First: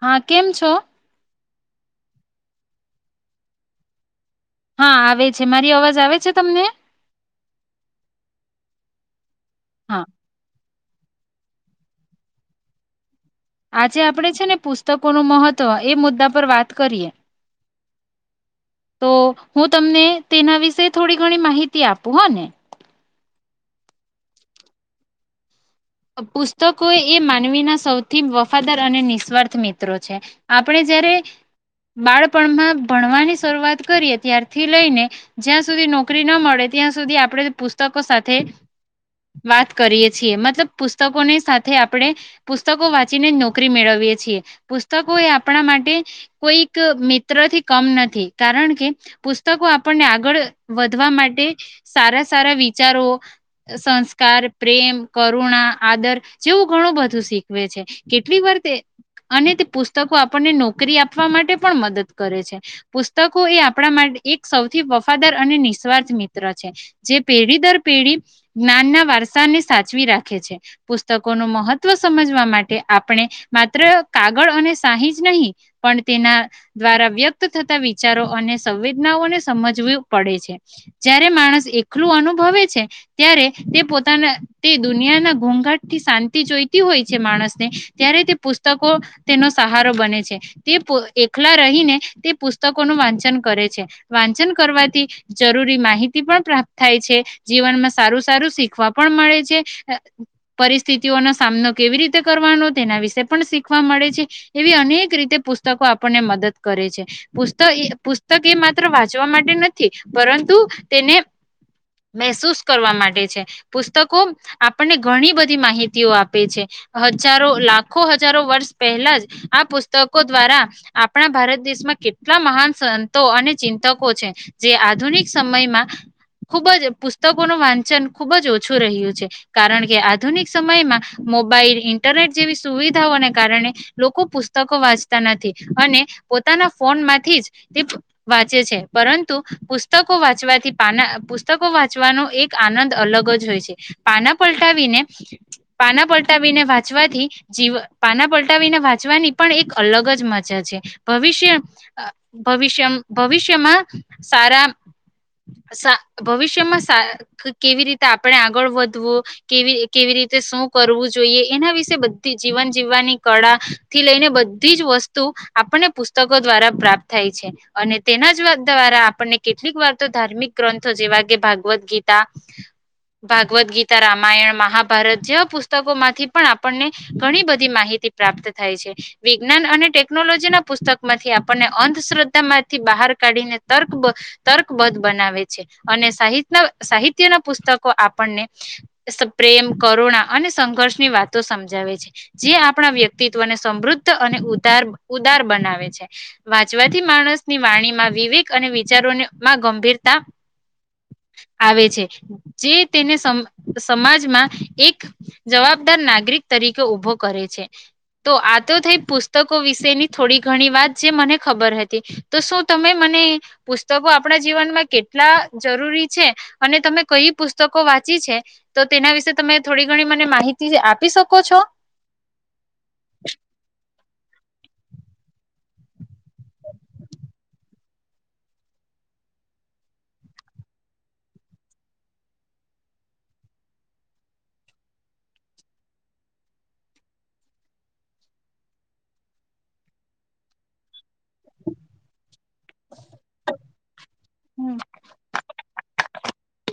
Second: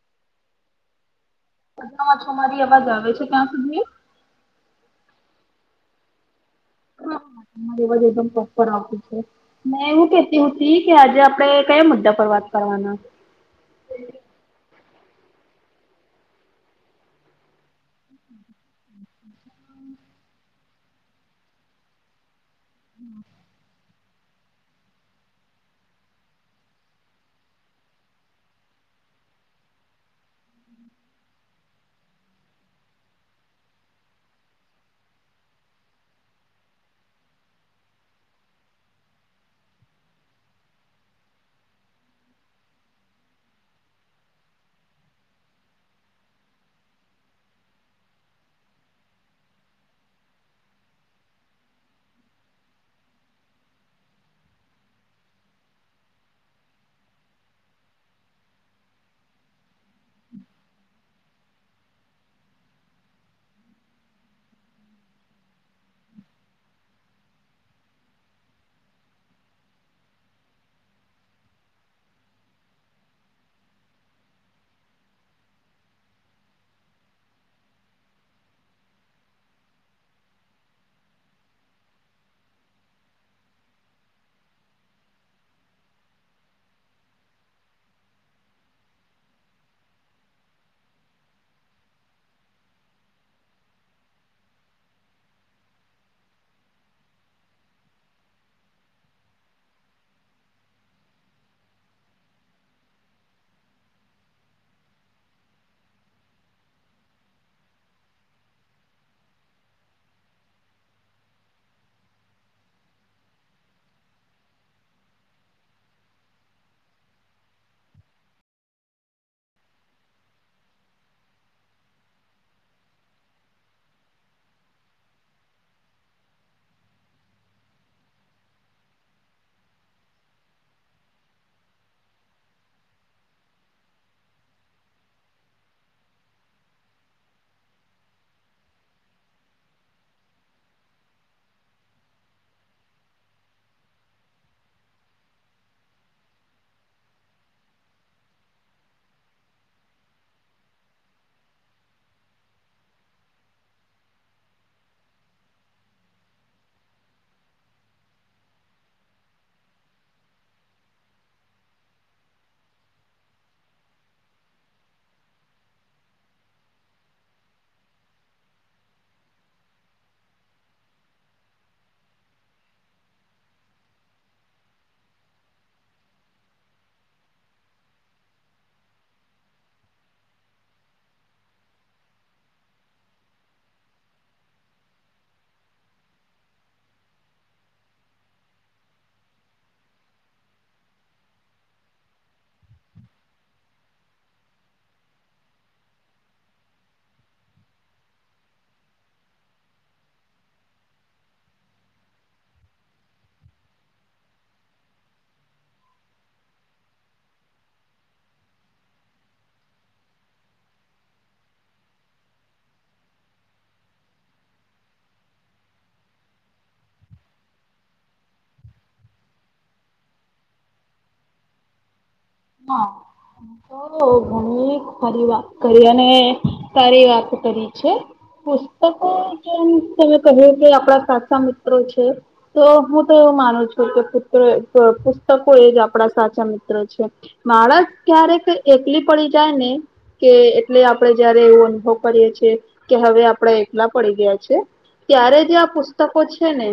હા, કેમ છો? મજામાં છુ. મારી અવાજ આવે છે ત્યાં સુધી? હા આવે છે. મારી અવાજ આવે છે તમને? તમારું અવાજ એકદમ પ્રોપર આવતું છે. મે હા હું કેહતી હ તી કે આજે આપડે કયે મુદ્દા પર વાત કરવાના? આજે આપડે છે ને પુસ તકોનો મહત્વ, એ મુદ્દા પર વાત કરીએ. તો હું તમને તેના વિશે થોડી ઘણી માહિતી આપું હો ને. હમ. અ પુસ્તકો એ માનવીના સૌથી વફાદાર અને નિસ્વાર્થ મિત્રો છે. આપણે જયારે બાળપણમાં ભણવાની શરૂઆત કરીએ ત્યારથી લઈને જ્યાં સુધી નોકરી ના મળે ત્યાં સુધી આપણે પુસ્તકો સાથે વાત કરીએ છીએ મતલબ પુસ્તકોની સાથે આપણે પુસ્તકો વાંચીને જ નોકરી મેળવીએ છીએ. પુસ્તકો એ આપણા માટે કોઈક મિત્ર થી કમ નથી કારણ કે પુસ્તકો આપણને આગળ વધવા માટે સારા સારા વિચારો સંસ્કાર, પ્રેમ, ક કરુણા, આદર જેવું ઘણું બધું શીખવે છે. કેટલી વાર તે અને તે પુસ્તકો આપણને નોકરી આપવા માટે પણ મદદ કરે છે. પુસ્તકો એ આપણા માટે એક સૌથી વફાદાર અને નિસ્વાર્થ મિત્ર છે. જે પેઢી દર પેઢી જ્ઞાનના વારસાને સાચવી રાખે. ખે છે. પુસ્તકોનું મહત્વ સમજવા માટે આપણે માત્ર કાગળ અને સાહી જ નહીં પણ તેના દ્વારા વ્યક્ત થતા વિચારો અને સંવેદનાઓને સમજવું પડે છે. જ્યારે માણસ એકલું અનુભવે છે ત્યારે તે પોતાના તે દુનિયાના ઘોંઘાટ થી શાંતિ જોઈતી હોય છે માણસને ત્યારે તે પુસ્તકો તેનો સહારો બને છે. તે પો એકલા રહીને તે પુસ્તકોનું વાંચન કરે છે. વાંચન કરવાથી જરૂરી માહિતી પણ પ્રાપ્ત થાય છે. જીવનમાં સારું સારું શીખવા પણ મળે છે. પરિસ્થિતિઓનો સામનો કેવી રીતે કરવાનો તેના વિશે પણ શીખવા મળે છે. એવી અનેક રીતે પુસ્તકો આપણને મદદ કરે છે. પુસ્ત એ પુસ્તક એ માત્ર વાંચવા માટે નથી પરંતુ તેને મહેસૂસ કરવા માટે છે. પુસ્તકો આપણને ઘણી બધી માહિતીઓ આપે છે. હજારો લાખો હજારો વર્ષ પહેલા જ આ પુસ્તકો દ્વારા આપણા ભારત દેશમાં કેટલા મહાન સંતો અને ચિંતકો છે જે આધુનિક સમયમાં ખુબ જ પુસ્તકોનું વાંચન ખુબ જ ઓછું રહ્યું છે. કારણ કે આધુનિક સમયમાં મોબાઈલ, ઇન્ટરનેટ જેવી સુવિધાઓને કારણે લોકો પુસ્તકો વાંચતા નથી અને પોતાના ફોનમાંથી જ તે વાંચે છે. પરંતુ પુસ્તકો વાંચવાથી પાના અ પુસ્તકો વાંચવાનો એક આનંદ અલગ જ હોય છે. પાના પલટાવીને, પાના પલટાવીને વાંચવાથી જીવ પાના પલટાવીને વાંચવાની પણ એક અલગ જ મજા છે ભવિષ્ય ભવિષ્ય, ભવિષ્યમાં સારા સા ભવિષ્યમાં સા કેવી રીતે આપણે આગળ વધવું કે કેવી રીતે શું કરવું જોઈએ એના વિશે બધી જીવન જીવવાની કળા થી લઈને બધી જ વસ્તુ આપણને પુસ્તકો દ્વારા પ્રાપ્ત થાય છે. અને તેના જ દ્વારા આપણને કેટલીક વાર તો ધાર્મિક ગ્રંથો જેવા કે ભાગવદ્ ગીતા, ભાગવદ ગીત તા રામાયણ, મહાભારત જેવા પુસ્તકો માંથી પણ આપણને ઘણી બધી માહિતી પ્રાપ્ત થાય છે. વિજ્ઞાન અને ટેકનોલોજીના પુસ્તક માંથી આપણને અંધશ્રદ્ધા માંથી બહાર કાઢીને તર્ક તર્કબદ્ધ બનાવે છે. અને સાહિતના સાહિત્યના પુસ્તકો આપણને પ્રેમ કરુણા અને સંઘર્ષની વાતો સમજાવે છે. જે આપણા વ્યક્તિત્વને સમૃદ્ધ અને ઉદાર, ઉદાર બનાવે છે. વાંચવાથી માણસની વાણીમાં વિવેક અને વિચારોમાં ગંભીરતા આવે છે. જે તેને સમ સમાજમાં એક જવાબદાર નાગરિક તરીકે ઉભો કરે છે. તો આ તો થઈ પુસ્તકો વિશેની થોડી ઘણી વાત જે મને ખબર હતી, તો શું તમે મને પુસ્તકો આપણા જીવનમાં કેટલા જરૂરી છે, અને તમે કઈ પુસ્તકો વાંચી છે તો તેના વિશે તમે થોડી ઘણી મને માહિતી આપી શકો છો? હા, હું તો ઘણી સારી વાત કરી અને સારી વાત કરી છે. પુસ્તકો જેમ તમે કહ્યું કે આપડા સાચા મિત્રો છે, તો હું તો એવું માનું છું કે પુત્ર પુસ્તકો એ જ આપડા સાચા મિત્રો છે. માણસ ક્યારેક એકલી પડી જાય ને કે એટલે આપણે જયારે એવો અનુભવ કરીએ છીએ કે હવે આપડા એકલા પડી ગયા છે હમ ત્યારે જે આ પુસ્તકો છે ને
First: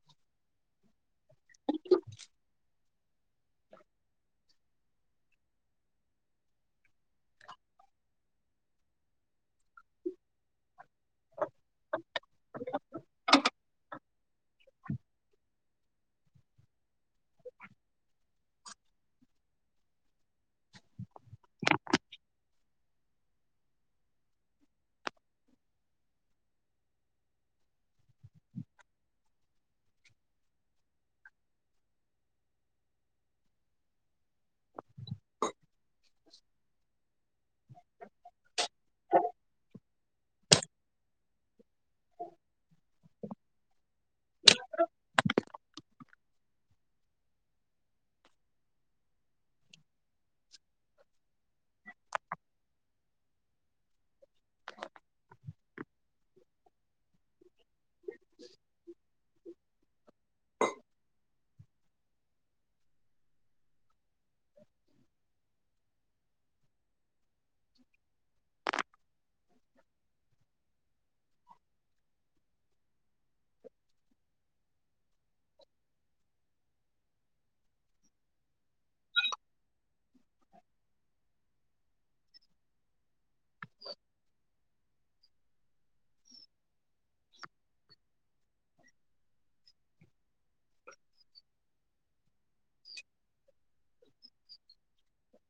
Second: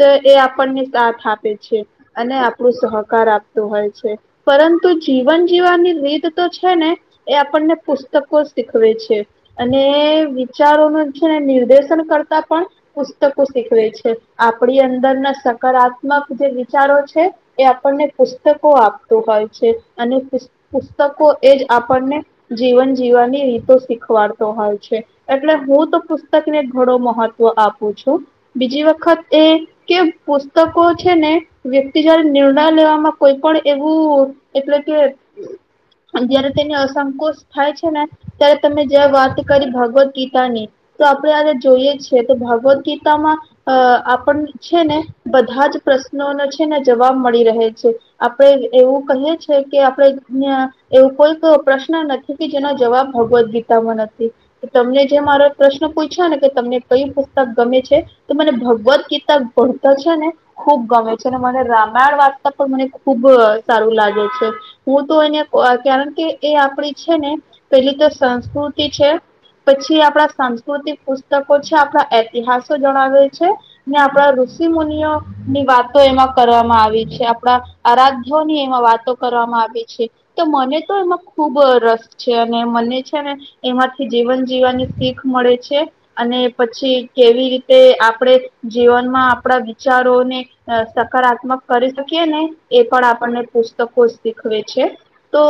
તો એ આપણને સાથ આપ પે આપ છે. અને આપણું સહ કાર આપતું હોય છે, પરં તુ જીવન જીવવાની રીત તો છે ને એ આપણને પુસ્તકોજ શીખવે છે, અને વિચારોનું જ જે નિર્દેશન કરતા પણ પુસ્તકો શીખવે છે. આપડી અંદરના સકારાત્મક જે વિચારો છે એ આપણને પુસ્તકો આપતું હોય. છે. અને પુસ પુસ્તકો એ જ આપણને જીવન જીવવાની રીતો શીખવાડતો હોય છે, એટલે હું તો પુસ્તકને ઘણો મહત્વ આપું છું. બીજી વખત એ કે પુસ્તકો છે ને વ્યક્તિ જ્યારે નિર્ણય લેવામાં કોઈ પણ એવું એટલે કે જયારે તેને અસંકોચ થાય છે ને ત્યારે તમે જ વાત કરી ભગવદ્ ગીતા ની તો આપણેે જોઈએ છીએ તો ભગવદ્ ગીતામાં અહ આપણને છે, ને બધા જ પ્રશ્નોનો છે ને જવાબ મળી રહે છે. આપણે એવું કહીએ છે કે આપડે અહ એવું કોઈક પ્રશ્ન નથી કે જેનો જવાબ ભગવદ્ ગીતામાં નથી, તો તમને જે મારો પ્રશ્ન પૂયછો ને કે તમને કયું પુસ્તક ગમે છે, તો મને ભગવદ ગીતા ભણતા છે ને ખુબ ગમે છે. અને મને રામાયણ વાર્તા પણ મને ખુબ સારું લાગે- છે. હું તો એને અહ કારણ કે એ આપડી છે ને પેલી તો સંસ્કૃતિ છે, પછી આપણા સાંસ્કૃતિક પુસ્તકો છે આપણા ઐતિહાસો જણાવે છે, ને આપણા ઋષિ મુનિઓની વાતો એમાં કરવામાં આવી છે. આપણા આરાધ્યોની એમાં વાત- તો કરવામાં આવી છે, તો મને તો એમાં ખુબ રસ છે, અને મને છે ને- એમાંથી જીવન જીવવાની શીખ મળે છે, અને પછી કેવી રીતે આપણે જીવનમાં આપણા વિચારોને સકારાત્મક કરી શકીએ ને એ પણ આપણને પછ કો શીખવે છે. તો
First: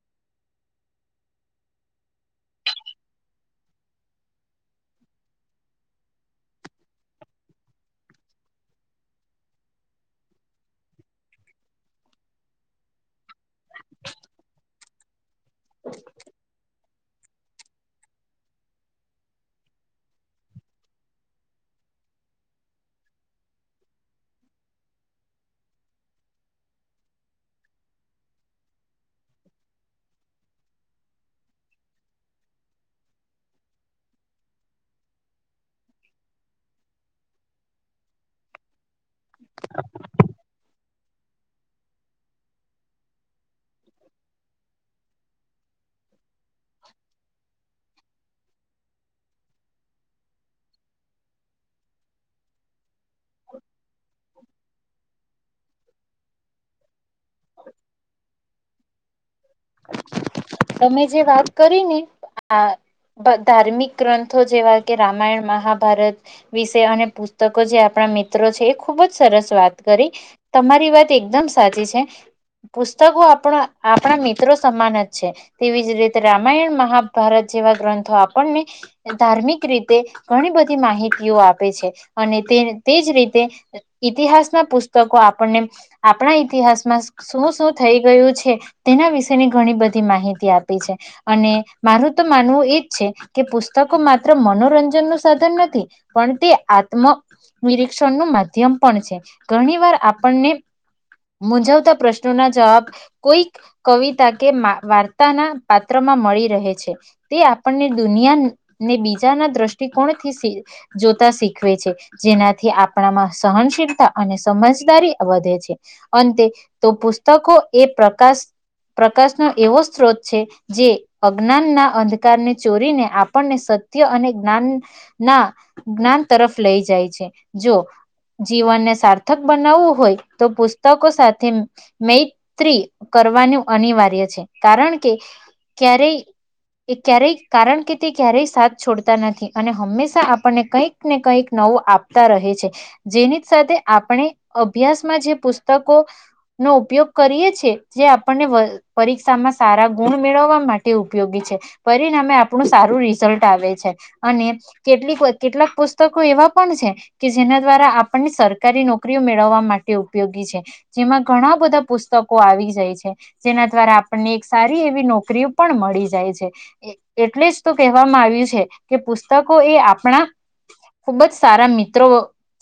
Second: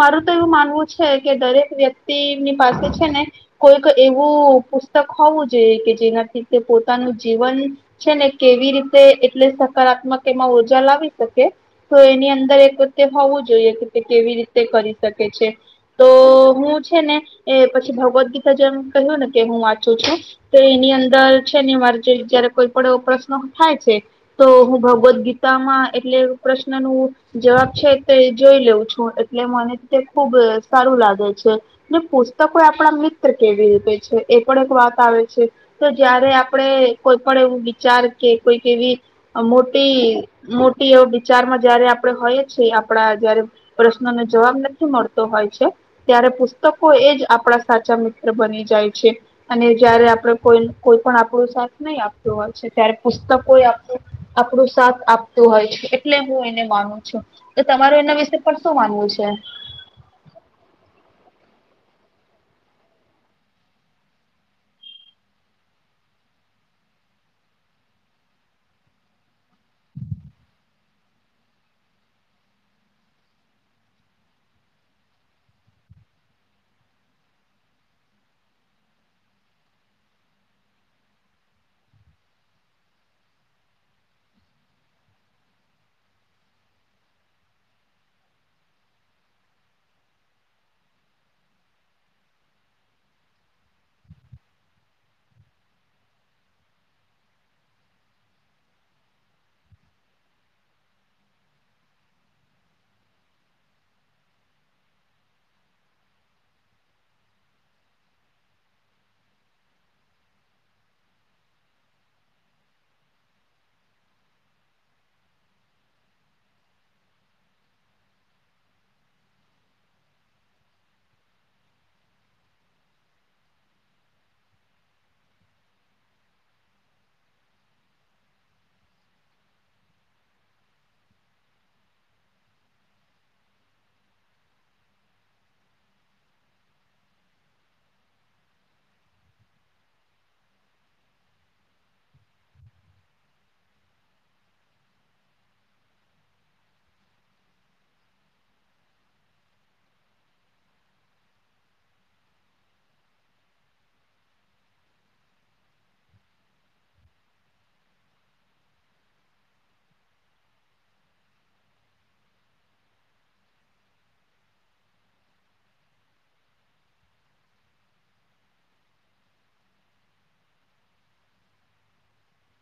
મારું તો એવું માનવું છે કે દરેક વ્યક્તિની પાસે છે ને કોઈક એવું પુસ્તક હોવું જોઈએ કે જેનાથી તે પોતાનું જીવન છે ને કેવી રીતે એટલે સકારાત્મક એમાં ઊર્જા લાવી શકે, તો એની અંદર અંદર એક હોવું જોઈએ કે તે કેવી રીતે કરી શકે છે. તો હું છ છે ને એ પછી ભગવદ્ ગીતા જેમ કહ્યું ને કે હું વાંચું છું, તો એની અંદર છે ને મારે જે જયારે કોઈ પણ પ્રશ્ન હોય છે તો હું ભગવદ્ ગીતામાં એટલે પ્રશ્ન નું જવાબ છે તે જોઈ લેઉં છું એટલે મને તે ખુબ સારું લાગે છે. ને પુસ્તકો આપણા મિત્ર કેવી રીતે છે એ પણ એક વાત આવે છે. તો જયારે આપણે કોઈ પણ એવું વિચાર કે કોઈક એવી અહ મોટી મો ટીઓ વિચારમાં જયારે આ આપણે હોય છીએ આપડા જયારે પ્રશ્નો નો જવાબ નથી મળતો હોય છે. ત્યારે પુસ્તકો એજ આપડા સાચા મિત્ર ત્ર બની જાય છે અને જયારે આપડે કોઈ કોઈ પણ આપણું સાથ નહી આપતું હોય છે ત્યારે પુસ્તકોએ આપણું આપણું સાથ આપ હોય છે એટલે હું એને માનું. [unintelligible] તો તમારું એના વિશે પણ શું માનવું છે. તમે જે વાત કરી ને આ ધાર્મિક ગ્રંથો જેવા કે રામાયણ મહાભારત વિશે અને પુસ્તકો જે આપણા મિત્રો છે એ ખુબજ સરસ વાત કરી તમારી વાત એકદમ સાચી છે પુસ્તકો આપણા આપણા મિત્ર મિત્રો સમાન જ છે તેવી જ રીતે રામાયણ મહાભારત જેવા ગ્રંથો આપણને ધાર્મિક રીતે ઘણી બધી માહિતીઓ આપે છે અને તે તેજ રીતે ઈતિહાસના પુસ્તકો આપણને આપણા ઈતિહાસમાં શું શું થઈ ગયું છે તેના વિશે ઘણી બધી માહિતી આપી છે અને મારું તો માનવું એજ છે કે પુસ્તકો માત્ર મનોરંજન નું સાધન નથી પણ તે આત્મ નિરીક્ષણ નું માધ્યમ પણ છે ઘણી વાર આપણને મૂઝવતા પ્રશ્નો ના જવાબ કોઈક કવિ કે વાર્તાના પાત્ર માં મળી રહે છે તે આપણને દુનિયાને બીજાના દ્રષ્ટિકોણથી જોતા શીખવે છે જેનાથી આપણામાં સહનશીલતા અને સમજદારી વધે છે અંતે તો પુસ્તકો એ પ્રકાશ પ્રકાશનો એવો સ્ત્રોત છે જે અજ્ઞાન ના અંધકારને ચોરીને આપણને સત્ય અને જ્ઞાન ના જ્ઞાન તરફ લઈ જાય છે જો જીવનને સાર્થક બનાવવું હોય તો પુસ્તકો સાથે મૈત્રી કરવાનું અનિવાર્ય છે કારણ કે ક્યારેય ક્યારેય કારણ કે તે ક્યારેય સાથ છોડતા નથી અને હંમેશા આપણને કંઈક ને કંઈક નવું આપતા રહે છે જેની સાથે આપણે અભ્યાસમાં જે પુસ્તકો નો ઉપયોગ કરીએ છેએ જે આપ આપણને પરીક્ષામાં સારા ગુણ મેળવવા માટે ઉપયોગી છે પરિણામે આપણું સારું રિઝલ્ટ આવે છે અને કેટલીક કેટલાક પુસ્તકો એવા પણ છે કે જેના દ્વારા આપણને સરકારી નોકરીઓ મેળવવા માટે ઉપયોગી છે જેમાં ઘણા બધા પુસ્તકો આવી જાય છે. જેના દ્વારા આપણને એક સારી એવી નોકરીઓ પણ મળી જાય છે એટલે જ તો કહેવામાં આવ્યું છે કે પુસ્તકો એ આપણા ખુબ જ સારા મિત્રો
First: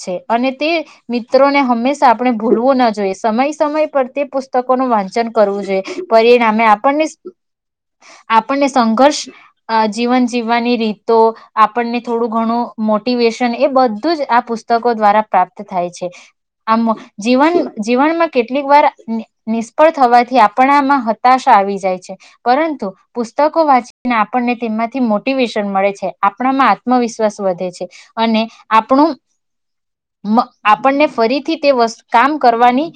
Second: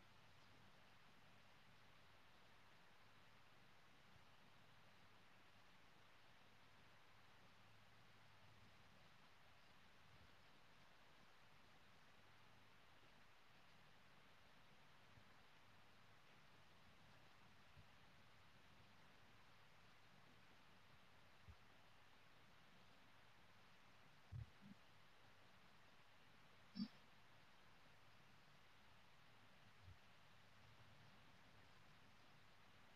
છે અને તે મિત્રોને હંમેશા આપણે ભૂલવું ન જોઈએ સમય સમય પર તે પુસ્તકો ન વાંચન કરવું જોઈએ પરિણામે આપણને આપણને સંઘર્ષ જીવન જીવવાની રીતો આપણને થોડું ઘણું મોટિવેશન એ બધું જ આ પુસ્તકો દ્વારા પ્રાપ્ત થાય છે આ જીવન જીવનમાં કેટલીક વાર નિષ્ફળ થવાથી આપણામાં હતાશ આવી જાય છે પરંતુ પુસ્તકો વાંચીને આપણને તેમાંથી મોટિવેશન મળે છે આપણામાં આત્મવિશ્વાસ વધે છે અને આપણું આપણને ફરીથી તે કામ કરવાની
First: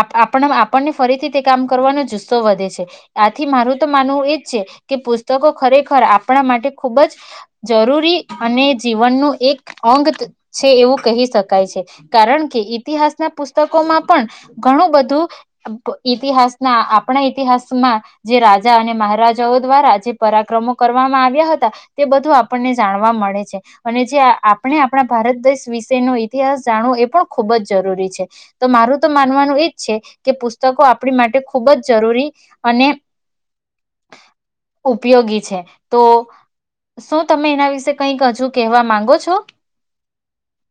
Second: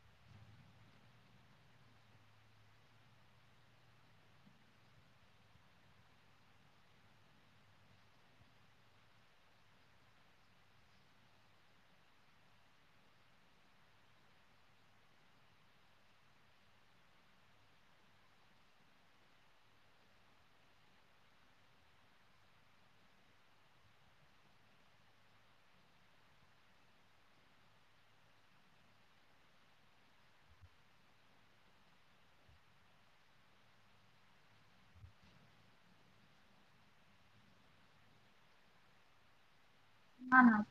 આપણા આપણને ફરીથી તે કામ કરવાનો જુસ્સો વધે છે આથી મારું તો માનવું એજ છે કે પુસ્તકો ખરેખર આપણા માટે ખુબ જ જરૂરી અને જીવનનું એક અંગ છે એવું કહી શકાય છે કારણ કે ઈતિહાસના પુસ્તકોમાં પણ ઘણું બધું ઈતિહાસના આપણા ઈતિહાસમાં, જે રાજા અને મહારાજાઓ દ્વારા જે પરાક્રમો કરવામાં આવ્યા હતા, તે બધું આપણને જાણવા મળે છે, અને જે આપણે આપણા ભારત દેશ વિશે ન ઈતિહાસ જાણવો એ પણ ખુબ જ જરૂરી છે, તો મારું તો માનવાનું એજ છે, કે પુસ્તકો આપણી માટે ખૂબ જ જરૂરી અને, ઉપયોગી છે, તો શું તમે એના વિશે કઈક હજુ કહેવા માંગો છો? ના ના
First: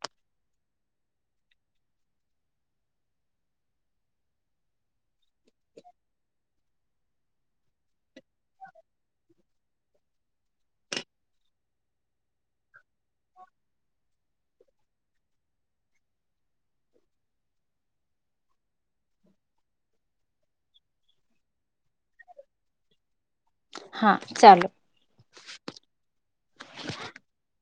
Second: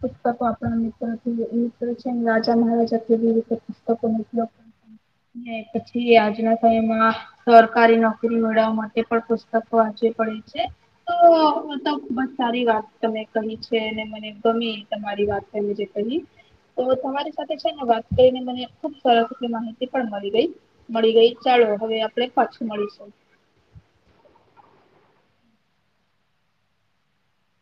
પુસ્તકો આપણાં મિત્ર મિત્ર છે રાજા મહારાજા કેવી રીતે પુસ્તકો નથી ને પછી આજના સમયમાં સરકારી નોકરી મેળવવા માટે પણ પુસ્તકો [unintelligible] વાચી પડે છે, તો બસ સારી વાત તમે કહી છે અનેને મને ગમી તમારી વાત એ જે કહી, તો તમારી સાથે છે ને વાત કરીને મને ખુબ સરસ રીતે માહિતી પણ મળી ગઈ મળી ગઈ ચાલો. હવે આપણે પાછું મળીશું. હા [inaudible]